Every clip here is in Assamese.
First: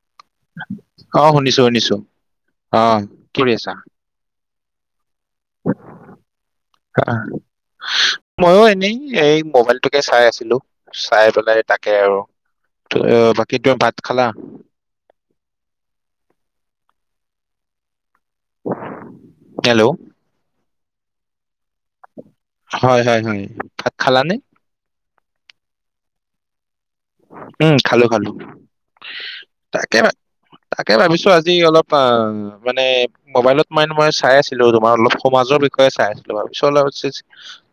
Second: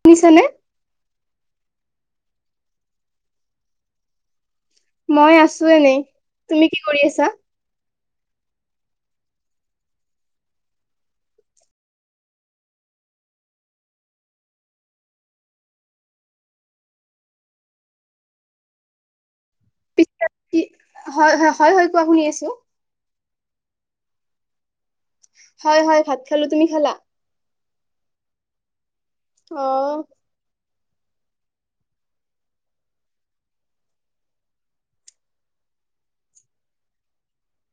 শুনিছেনে। অ শুনিছো শুনিছো, অ কি কৰি আছা। মই আছো এনে তুমি কি কৰি আহ, আছা। ময়ো এনেই এই মোবাইলটোকে চাই আছিলো। চাই পেলাই তাকে আৰু, বাকীটো ভাত খালা। হেল্ল' হয়-হয়-হয়-হয় কোৱা শুনি আছো। হয় হয় ভাত খালা নে, হয় হয় ভাত খালো, তুমি খালা, উম, খালো-খালো, অ তাকে তাকে ভাবিছো আজি অলপ অ মানে মোবাইলত মানে মই চাই আছিলো। তোমাৰ অলপ সমাজৰ চাই আছিলোৰ পিছত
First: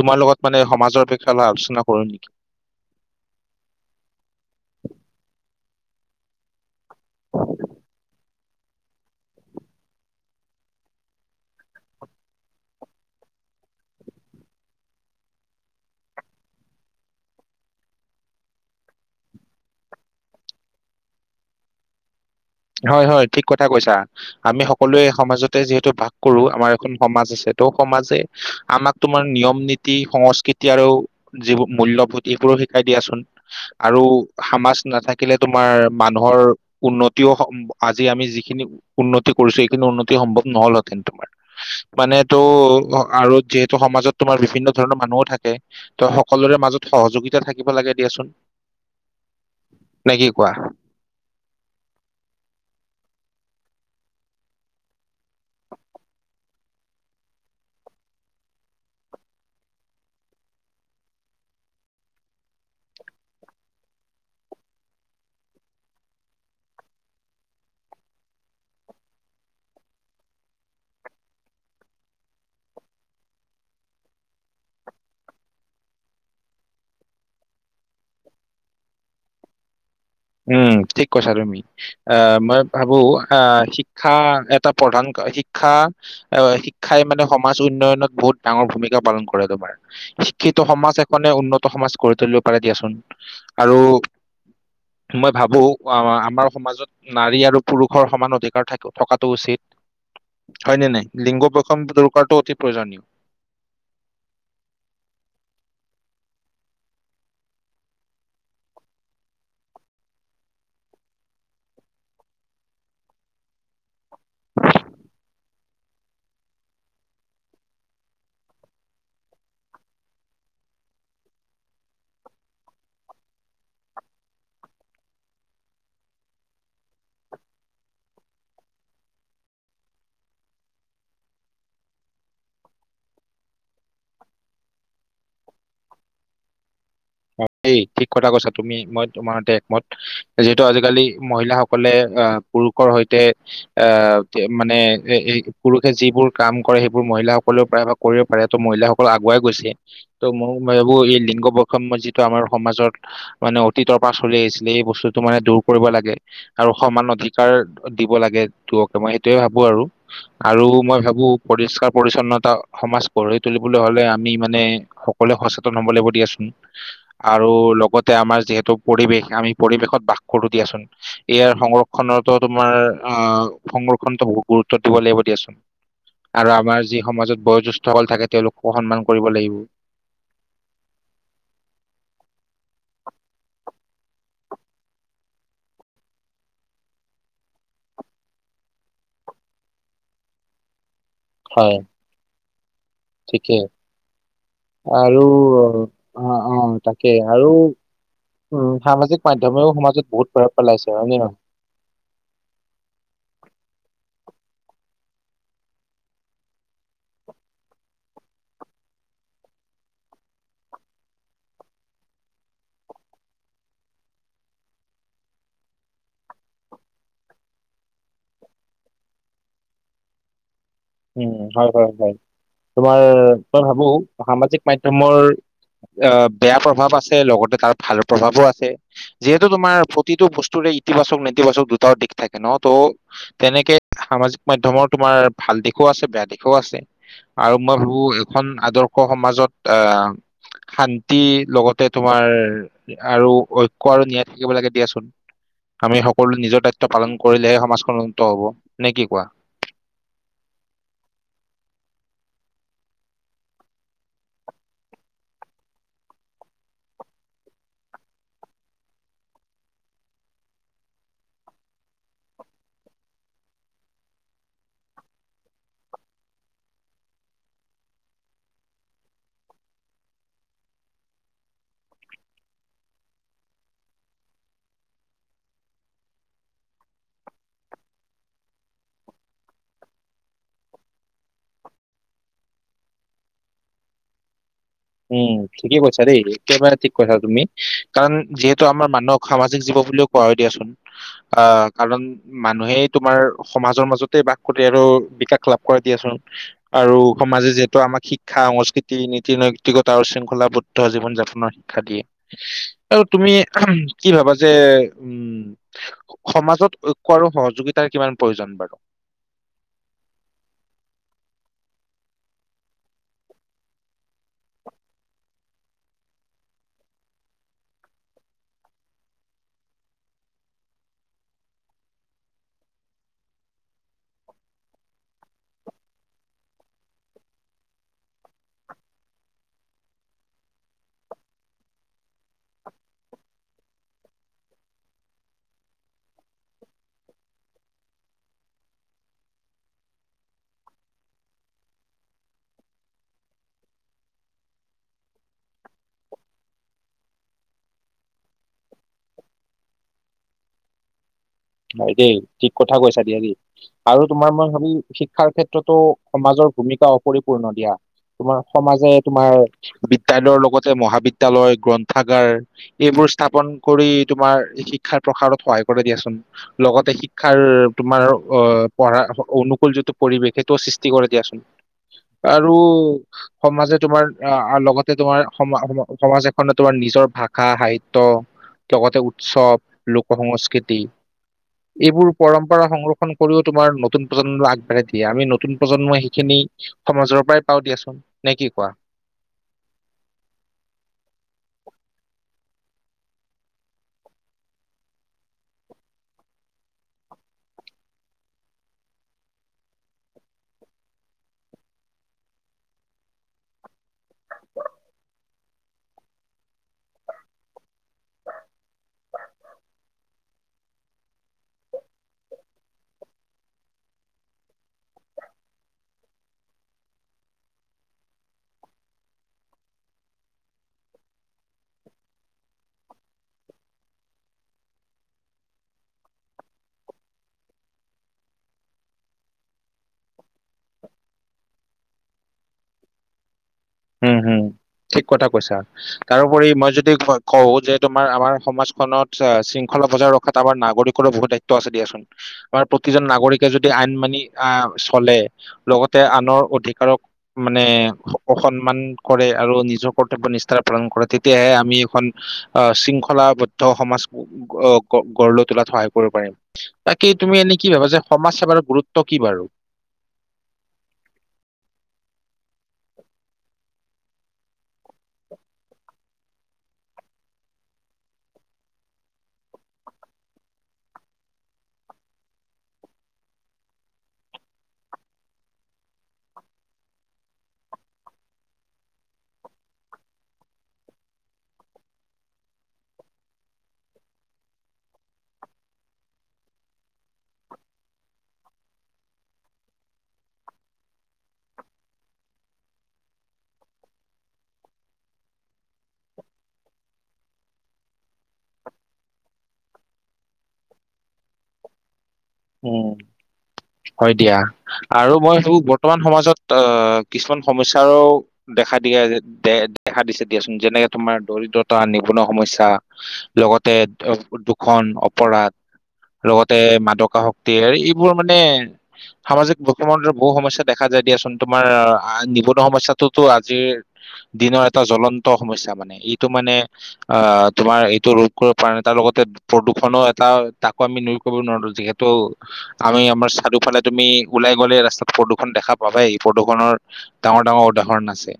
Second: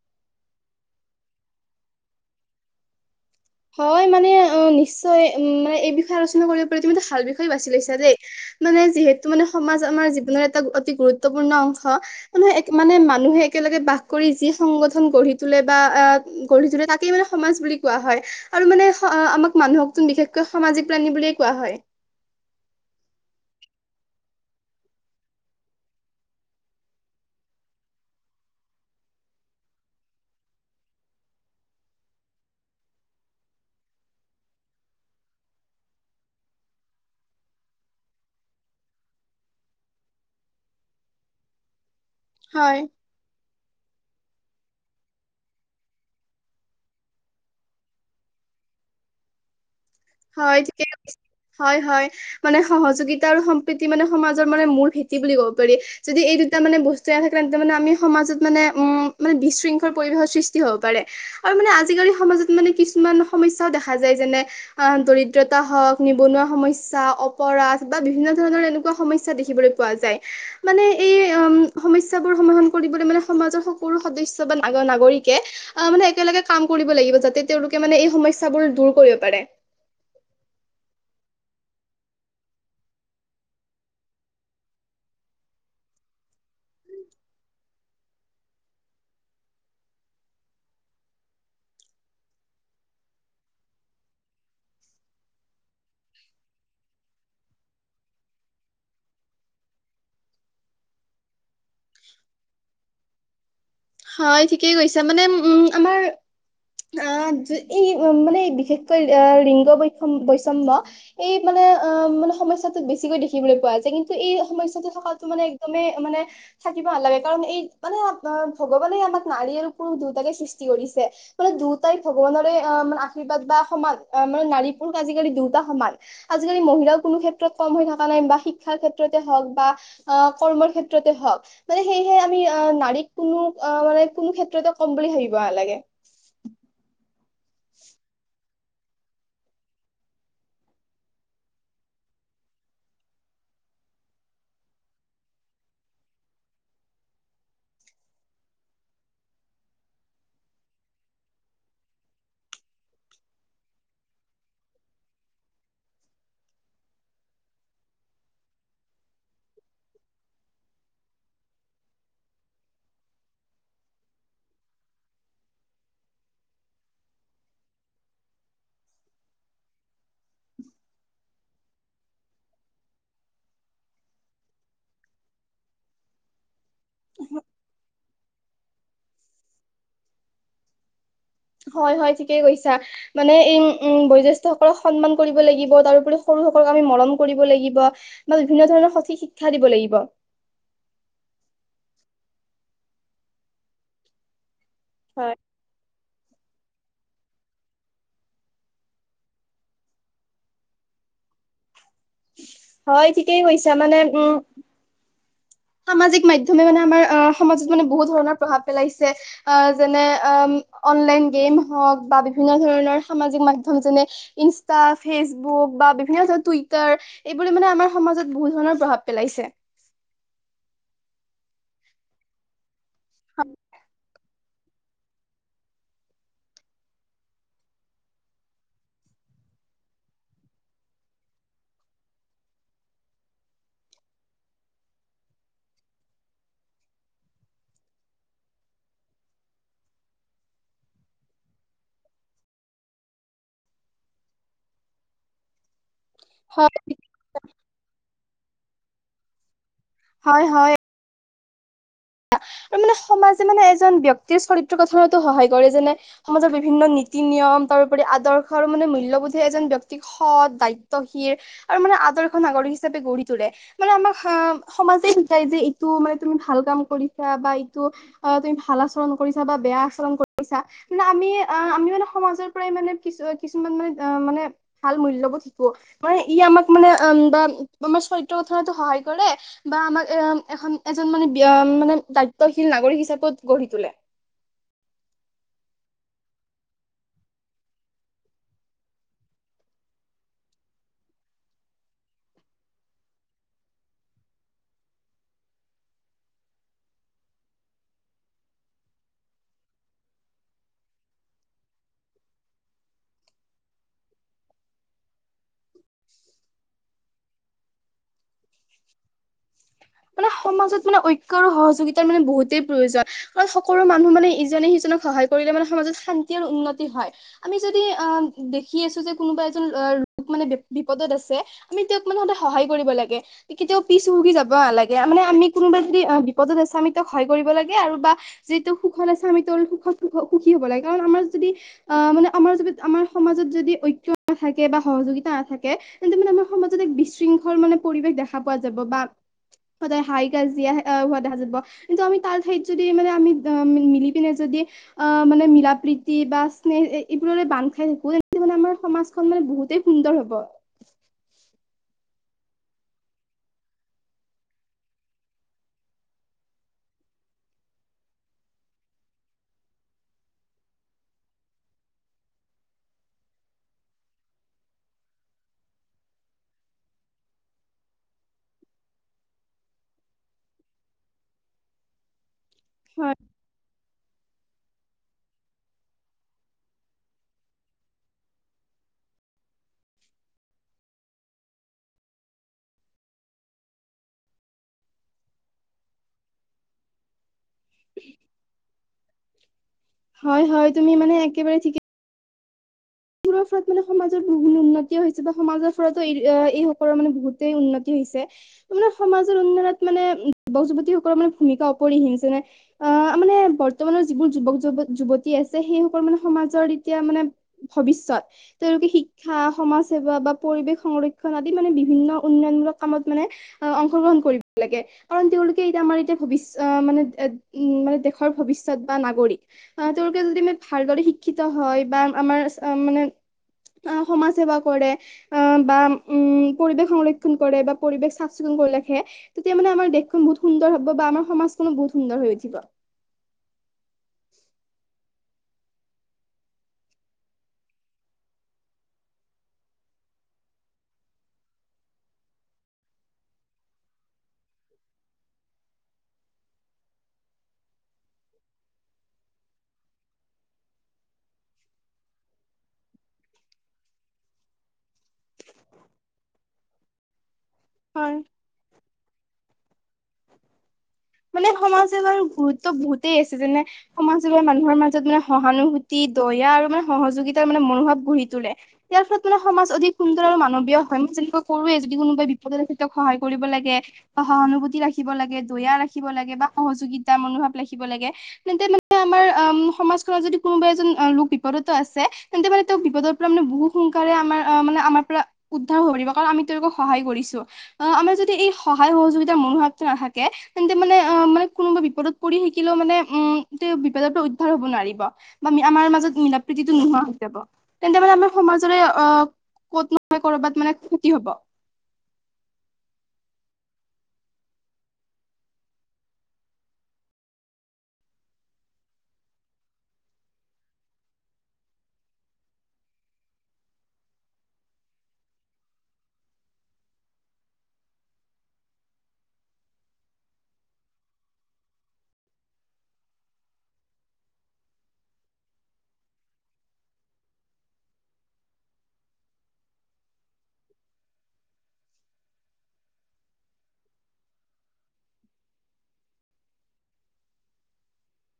তোমাৰ লগত মানে সমাজৰ বিষয়ে অলপ আলোচনা কৰো নেকি? অ [unintelligible] হয় মানে অ' নিশ্চয় উ মানে এই বিষয়ে আলোচনা কৰিব। প্ৰতি তমো ভাল বিষয়ে বাছি লৈছা দেই। মানে যিহেতু মানে সমাজ আমাৰ জীৱনৰ এটা অতি গুৰুত্বপূৰ্ণ অংশ। মানে মানুহে এক একে বাস কৰি যি সংগঠন গঢ়ি তোলে বা আহ গঢ়ি তোলে তাকেই মানে সমাজ বুলি কোৱা হয়। আৰু মানে আমাক মানুহকোন বিশেষকৈ সামাজিক প্ৰাণী বুলিয়ে কোৱা হয়। হয়-হয় ঠিক কথা কৈছা আমি সকলোৱে সমাজতে যিহেতু ভাগ কৰো। আমাৰ এখন সমাজ আছে। টো সমাজে আমাক তোমাৰ নিয়ম নীতি সংস্কৃতি আৰু যিবোৰ মূল্যবোধ এইবোৰ, মোকো শিকাই দিয়া চোন আৰু সামাজ নাথাকিলে তোমাৰ মানুহৰ উন আজি আমি যিখিনি উন্নতি কৰিছো সেইখিনি উন্নতি সম্ভৱ নহলহেঁতেন তোমাৰ। মানে টো হয় আৰু যে ত সমাজত তোমাৰ বিভিন্ন ধৰণৰ মানুহো থাকে। তই সকলোৰে মাজত সহযোগিতা থাকিব লাগে দিয়াচোন। উ হয় ঠিকে হয় হয় মানে সহযোগিতা আৰু সম্প্ৰীতি মানে সমাজৰ মানে মূল ভেটি বুলি ক'ব পাৰি যদি এই দুটা মানে বস্তু থাকে। তাৰ মানে আমি সমাজত মানে উ মানে বিশৃংখল পৰিৱেশৰ সৃষ্টি হ'ব পাৰে আৰু মানে আজিকালি সমাজত মানে কিছুমান সমস্যাও দেখা যায় যেনে অ দৰিদ্ৰতা হওক নিবনুৱা সমস্যা অপৰাধ বা বিভিন্ন ধৰণৰ এনেকুৱা সমস্যা দেখিবলৈ পোৱা যায় মানে এই উম সমস্যা বোৰ সমাধান কৰিবলৈ মানে সমাজৰ সকলো সদস্য বা নাগৰিক নাগৰিকে আহ মানে একেলগে কাম কৰিব লাগিব যাতে তেওঁলোকে মানে এই সমস্যাবোৰ দূৰ কৰিব পাৰে উম ঠিক কৈছা তুমি আহ মই ভাবো অ' শিক্ষা এটা প্ৰধান শিক্ষা শিক্ষাই মানে সমাজ উন্নয়নত বহুত ডাঙৰ ভূমিকা পালন কৰে তোমাৰ শিক্ষিত সমাজ এখনে উন্নত সমাজ গঢ়ি তুলিব পাৰে দিয়াচোন আৰু মই ভাবোঁ আমাৰ সমাজত নাৰী আৰু পুৰুষৰ সমান অধিকাৰ থকাটো উচিত হয়নে নাই লিংগ বৈষম দকাটো অতি প্ৰয়োজনীয় হয় ঠিকেই কৈছা মানে উম আমাৰ এই মানে বিশেষকৈ লিংগ বৈষম বৈষম্য় এই মানে মানে সমস্যাটো বেছিকৈ দেখিবলৈ পোৱা যায় কিন্তু এই সমস্য়াটো থকাতটো মানে একদমেই মানে থাকিব নালাগে কাৰণ এই মানে ভগৱানে আমাক নাৰী আৰু পুৰুষ দুয়টাকে সৃষ্টি কৰিছে মানে দুয়টাই ভগৱানৰে মানে আশীৰ্বাদ বা সমান অ মানে নাৰী পুৰুষ আজিকালি দুয়োটা সমান আজিকালি মহিলাও কোনো ক্ষেত্ৰত কম হৈ থকা নাই বা শিকা শিক্ষাৰ ক্ষেত্ৰতে হওক বা অ কৰ্মৰ ক্ষেত্ৰতে হওক মানে সেয়েহে আমি নাৰীক কোনো অ' মানে কোনো ক্ষেত্ৰতে ক'ম বুলি ভাবিব নালাগে অ' সেই ঠিক কথা কৈয়ছা তুমি মই তোমাৰতে একমত যিহেতু আজিকালি মহিলাাসকলে আহ পুৰুষৰ সৈতে অহ মানে পুৰুষে যিবোৰ কাম কৰে সেইবোৰ মহিলাাসকলেও পাৰে বা কৰিব পাৰে মহিলাসকল আগুৱাই গৈছে ত মই ভাবো ই লিংগ বৈষম যিটো আমাৰ সমাজত মানে অতীতৰ পৰা চলি আহিছিলে এই বস্তুটো মানে দূৰ কৰিব লাগে আৰু সমান অধিকাৰ দিব লাগে ত মই সেইটোয়ে ভাবো আৰু আৰু মই ভাবো পৰিস্কাৰ পৰিচ্ছন্নতা সমাজ গঢ়ি তুলিবলৈ হলে আমি মানে সকলোৱে সচেতন হব লাগিব দিয়াচোন উ [unintelligible] আৰু লগতে আমাৰ যিহেতু পৰিৱেশ আমি পৰিৱেশত বাস কৰো দিয়াচোন ইয়াৰ সংৰক্ষণনৰৰ এতিয়া তোমাৰ আ সংৰক্ষণতো বহুত গুৰুত্ব দিব লাগিব দিয়াচোন আৰু আমাৰ যি সমাজত বয়োজ্যেষ্ঠসকল থাকে তেওঁলোকো সন্মান কৰিব লাগিব হয় হয় ঠিকে কৈছা মানে এই উম বয়োজ্যেষ্ঠ সকলক সন্মান কৰিব লাগিব তাৰোপৰি সৰু সিহতক আমি মৰম কৰিব লাগিব বা বিভিন্ন ধৰণৰ সঠিক শিক্ষা দিব লাগিব হয় ঠিকেই আৰু হয় অ', অ' তাকেই আৰু উম সামাজিক মাধমেও সমাজত বহুত প্ৰভাৱ পেলাইছে হয় নে নহয় হয় ঠিকেই হৈছে মানে উম সামাজিক মাধমে মানে আমাৰ অ সমাজত মানে বহুত ধৰণৰ প্ৰভাৱ পেলাইছে অ' যেনে অ' অনলাইন গেম হক বা বিভিন্ন ধৰণৰ সামাজিক মাধ্যম যেনে ইনস্টা ফেচবুক বা বিভিন্ন ধৰ টুইটাৰ এইবোৰে মানে আমাৰ সমাজত বহুত ধৰণৰ প্ৰভাৱ পেলাইছে [inaudible] উম হয় হয় হয় তোমাৰ মই ভাবো সামাজিক মাধ্যমৰ অ বেয়া প্ৰভাৱ আছে লগতে তাৰ ভাল প্ৰভাৱো আছে যিহেতু তোমাৰ প্ৰতিটো বস্তুৰ ইতিবাচক নেতিবাচক দুটাৰ দিশ থাকে ন ত' তেনেকে সামাজিক মাধ্যমৰ তোমাৰ ভাল দিশ ও আছে বেয়া দিশেও আছে আৰু মই ভাবো এখন আদৰ্শ সমাজত অ' শান্তি লগতে তোমাৰ আৰু ঐক্য আৰু নিয়া থাকিব লাগে দিয়াচোন আমি সকলো নিজৰ হয় দায়িত্ব পালন কৰিলেহে সমাজখন উন্নত হব নে কি কোৱা হয় হয় আৰু মানে সমাজে মানে এজন ব্যক্তিৰ চৰিত্ৰ গঠনতো সহায় কৰে যেনে সমাজৰ বিভিন্ন নীতি নিয়ম তাৰপৰা আদৰ্শ মানে মলবোধে এ ব্যক্ত সৎ দায়িত্বশী আৰু মানে আদৰ্শ নাগৰিক হিচাপে গঢ় তোলে মানে আমাক সমাজে শিকাই যে এইটো মানে তুমি ভাল কাম কৰি বা এইটো অ তুমি ভাল আচৰণ কৰিছা বা বেয়া আচৰণ কৰিছা মানে আমি অ' আমি মানে সমাজৰ পৰাই মানে কি কিছুমান মানে মানে ভাল মূল্যবস্তু শিকো মানে ই আমাক মানে বা আমাৰ চৰিত্ৰ গথনতো সহায় কৰে বা আমাক এ এজন মানে - মানে দায়িত্বশীল নাগৰিক হিচাপেও গঢ়ি তোলে। উম ঠিকেই কৈছা দেই একেবাৰে ঠিক কৈছা তুমি কাৰণ যিহেতু আমাৰ মানুহক সামাজিক জীৱ বুলি হো কয় দিয়াচোন আহ কাৰণ মানুহে তোমাৰ সমাজৰ মাজতে বাস কৰি আৰু বিকাশ লাভ কৰা দিয়াচোন আৰু সমাজে যিহেতু আমাক শিক্ষা সংস্কৃতি নীতি নি নৈতিকতা আৰু শৃংখলা বুদ্ধ জীৱন যাপনৰ শিক্ষা দিয়ে আৰু তুমি কি ভাবা যে হয় উম সমাজত ঐক্য আৰু সহযোগিতাৰ কিমান প্ৰয়োজন বাৰু [unintelligible] মানে সমাজত মানে ঐক্য আৰু সহযোগিতাৰ মানে বহুতেই প্ৰয়োজন কাৰণ সকলো মানুহ মানে ইজনে সিজন সহায় কৰিলে মানে সমাজত শান্তি আৰু উন্নতি হয় আমি যদি আ দেখি আছোঁ যে কোনোবাই এজন মানে বি বিপদত আছে আমি তেওঁক মানে সহায় কৰিব লাগে কেতিয়াও পিছ সুৰোকি যাব নালাগে দিয়া মানে আমি কোনোবা যদি বিপদত আছে আমি তেওঁক সহায় কৰিব লাগে আৰু বা যিটো সুখ আছে আমি তেওৰ সুখ অ সুখ সুখী হ'ব লাগে কাৰণ আমাৰ যদি আহ মানে আমাৰ যদি আমাৰ সমাজত যদি ঐক্যতা থাকে বা সহযোগিতা নাথাকে তেন্তে মানে আমাৰ সমাজত এক বিশৃংখল মানে পৰিৱেশ দেখা পোৱা যাব বা [unintelligible] সদায় হাই কাজ এ হোৱা দেখা যাব কিন্তু আমি তাৰ ঠাইত যদি মানে আমি মি মিলি পিনে যদি অ মানে মিলা প্ৰিতি বা স্নেহ এইবোৰৰে বান্ধ খাই থাকো আমাৰ সমাজখন মানে বহুতেই সুন্দৰ হব হয় দেই ঠিক কথা কৈছা দিয়া দেই আৰু তোমাৰ মই ভাবি শিক্ষাৰ ক্ষেত্ৰতো সমাজত ভূমিকা অপৰিপূৰ্ণ দিয়া তোমাৰ সমাজে তোমাৰ বিদ্যালয়ৰ লগতে মহাবিদ্যালয় গ্ৰন্থাগাৰ এইবোৰ স্থাপন কৰি তোমাৰ শিক্ষাৰ প্ৰসাৰত সহায় কৰে দিয়াচোন লগতে শিক্ষাৰ তোমাৰ অ পঢ়া অনুকূুল যিটো পৰিৱেশ সেইটোও সৃষ্টি কৰে দিয়াচোন আৰু হয় সমাজে তোমাৰ আ আৰু লগতে তোমাৰ সম সমা সমাজ এখনত তোমাৰ নিজৰ ভাষা সাহিত্য লগতে উৎসৱ লোক সংস্কৃতি এইবোৰ পৰম্পৰা সংৰক্ষণ কৰিও তোমাৰ নতুন প্ৰজন্ম আগবাঢ়াই দিয়ে আমি নতুন প্ৰজন্মই সেইখিনি সমাজৰ পৰাই পাও দিয়াচোন নে কি কোৱা হয় হয় তুমি মানে একেবাৰে ঠিকে এইবোৰ ফলত মানে সমাজত বহু উন্নতি হৈছে বা সমাজৰ ফলতো এই এইসকলৰ মানে বহুতেই উন্নতি হৈছে মানে সমাজৰ উন্নয়নত মানে বছ বতি ওপৰত মানে ভুমিকা অপৰিসীম বুইচানে অ মানে বৰ্তমানৰ যিবোৰ যুৱক যুৱতী আছে সেইসকল মানে সমাজত এতিয়া মানে ভৱিষ্যত তেওঁলোকে শিক্ষা সমাজ সেৱা বাত পৰিৱেশ সংৰক্ষণ আদি মানে বিভিন্ন উন্নয়নমূলক কামত মানে অংশগ্ৰহণ কৰিব লাগে কাৰণ তেওঁ তেওঁলোকে এতিয়া আমাৰ এতিয়া ভৱিষ্য মানে মানে দেশৰ ভৱিষ্যত বা নাগৰিক তেওঁলোকে যদি মানে ভালদৰে শিক্ষিত হয় বা আমাৰ মানে আহ, সমাজ সেৱা কৰে আহ, বা উম, পৰিৱেশ সংৰক্ষণ কৰে বা পৰিৱেশ সা চিকু খবৰ লাখে তেতিয়া মানে আমাৰ দেশখন বহুত সুন্দৰ হব বা আমাৰ সমাজখনো বহুত সুন্দৰ হৈ উঠিব হম হম ঠিক কথা কৈছা তাৰোপৰি মই যদি কওঁ যে তোমাৰ আমাৰ সমাজখনত শৃংখল লপ বজাই ৰখাত আমাৰ নাগৰিকৰো বহুত দায়িত্ব আছে দিয়াচোন আমাৰ প্ৰতিজন নাগৰিকে যদি আইন মানি আহ চলে লগতে আনৰ অধিকাৰক মানে সন্মান কৰে আৰু নিজৰ কৰ্তব্য নিষ্ঠাৰে পালন কৰে তেতিয়াহে আমি এখন আহ শৃংখলা বিঅদ্ধ সমাজ গগ গঢ় লৈ তোলাত সহায় কৰিব পাৰিম বাকি তুমি এনে কি ভাবে যে হয় সমাজ সেৱাৰ গুৰুত্ব কি বাৰু [inaudible] মানে সমাজসেৱাৰ গুৰুত্ব বহুতেই আছে যেনে সমাজসেৱাৰ মানুহৰ মাজত মানে সহানুভূতি ই দয়া আৰু মানে সহযোগিতাৰ মানে মনোভাৱ গঢ়ি তোলে ইয়াৰ ফলত মানে সমাজ অধিক সুন্দৰ আৰু মানৱীয় হয় আমি চেল্প কৰোয়ে যদি কোনোবাই বিপদে আছে সহায় কৰিব লাগে বা সহানুভূতি ৰাখে ৰাখিব লাগে দয়া ৰাখিব লাগে বা সহযোগীতা মনোভাব ৰাখিব লাগে তেন্তে মানে আমাৰ উম সমাজ চোৱা যদি কোনোবা এজন অ, লোক বিপদতো আছে তেন্তে মানে তেওঁ বিপদৰ পৰা মানে বহুত সোনকালে আমাৰ অ, মানে আম [unintelligible] উদ্ধাৰ হব পাৰিব কাৰণ আমি তেওঁলোকক সহায় কৰিছো আহ আমাৰ যদি এই সহায় সহযোগিতা মনোহ তে নাথাকে তেন্তে মানে অ, মানে কোনোবা বিপদত পৰি শিকিলেও মানে উম, তেওঁ বিপদৰ পৰা উদ্ধাৰ হ'ব ন পাৰিব বা আমাৰ মাজত মিলা প্ৰতিটো নোহোৱা হৈ যাব তেন্তে মানে আমি সমাজৰে অ, ক'ত নহয় ক'ৰবাত মানে ক্ষতি হ'ব। উম, হয় দিয়া আৰু মই ভাবো বৰ্তমান সমাজত আহ, কিছুমান সমস্যাৰো দেখা দিয়াজে দে দেখা দিছে দিয়াচোন যেনেকে তোমাৰ দৰিদ্ৰতা, নিবনুৱা সমস্যা লগতে দুখন অপৰাধ লগতে মাদক শক্তিয়ে এইবোৰ মানে সামাজিক [unintelligible] বহু সমস্যা দেখা যায় দিয়াচোন তোমাৰ আ আ, নিবনুৱা সমস্যাটোতো আজিৰ দিনৰ এটা জ্বলন্ত সমস্যা মানে এইটো মানে অ, তোমাৰ এইটো ৰোধ কৰিব পাৰা নাই তাৰ লগতে প্ৰদূষণো এটা তাকো আমি নই কৰিব নোৱাৰো যিহেতু ত' আমি আমাৰ চাৰিওফালে তুমি ওলাই গ'লে ৰাস্তাত প্ৰদূষণ দেখা পাব এ প্ৰদূষণৰ ডাঙৰ-ডাঙৰ উদাহৰণ আছে।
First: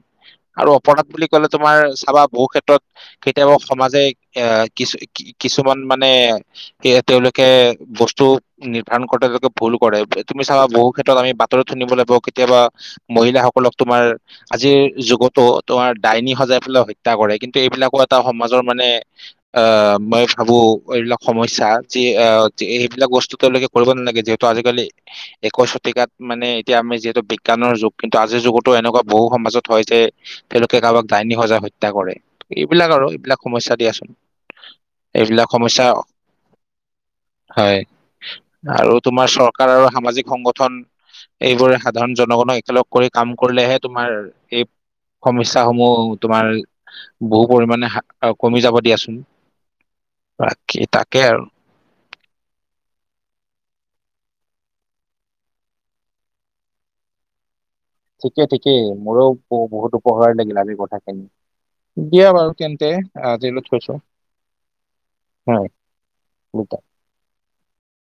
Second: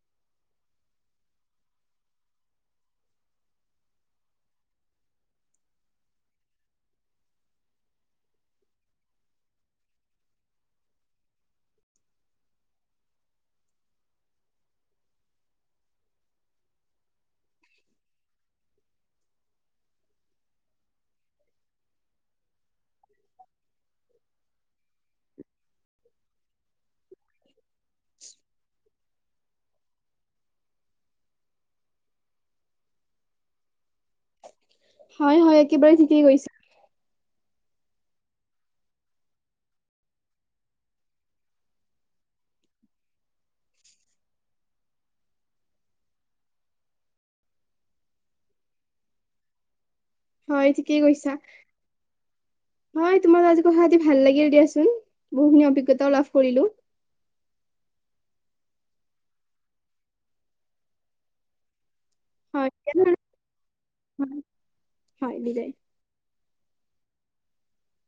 আৰু অপৰাধ বুলি কলে তোমাৰ চাবা বহু ক্ষেত্ৰত কেতিয়াবা সমাজে এ কিছু কিছুমান মানে এ তেওঁলোকে বস্তু নিৰ্ধাৰণ [unintelligible] ভুল কৰে তুমি চাবা বহু ক্ষেত্ৰত আমি বাতৰিত সুনিবলৈ পাওঁ কেতিয়াবা মহিলাসকলক তোমাৰ আজিৰ যুগতো তোমাৰ ডাইনী সজাই পেলাই হত্যা কৰে কিন্তু এইবিলাকো এটা সমাজৰ মানে আহ মই ভাবো এইবিলাক সমস্যা যি এ যি এইবিলাক বস্তু তেওঁলোকে কৰিব নালাগে যিহেতু আজিকালি একৈচ শতিকাত মানে এতিয়া আমি যিহেতু বিজ্ঞানৰ যুগ। কিন্তু আজিৰ যুগতো এনেকুৱা বহু সমাজত হয় যে তেওঁলোকে কাৰোবাক দাইনী সজাই হত্যা কৰে এইবিলাক আৰু এইবিলাক সমস্যা দিয়াচোন। এইবিলাক হয়-হয় সমস্যা একেবাৰে ঠিকেই কইচা। হয় আৰু তোমাৰ চৰকাৰ আৰু সামাজিক সংগঠন। এইবোৰে সাধাৰণ জনগনক একেলগ কৰি কাম কৰিলেহে তোমাৰ এই সমস্যা সমূহ তোমাৰ বহু পৰিমাণে কমি যাব দিয়া চোন। হয় [unintelligible] ঠিকেই তাকে কৈছা আৰু। হয় তোমাৰ লগত আজি কথাাপাতি ভাল লাগিল দিয়াচোন বহুখিনি অভিজ্ঞতাও লাভ কৰিলো। ঠিকেই-ঠিকেই মোৰো বহুত উপহাৰ লাগিল আজিৰ কথাখিনি। দিয়া বাৰু হয় তেন্তে তেনেহলে আজিলত থৈছো হয় হয় বিদায় [unintelligible]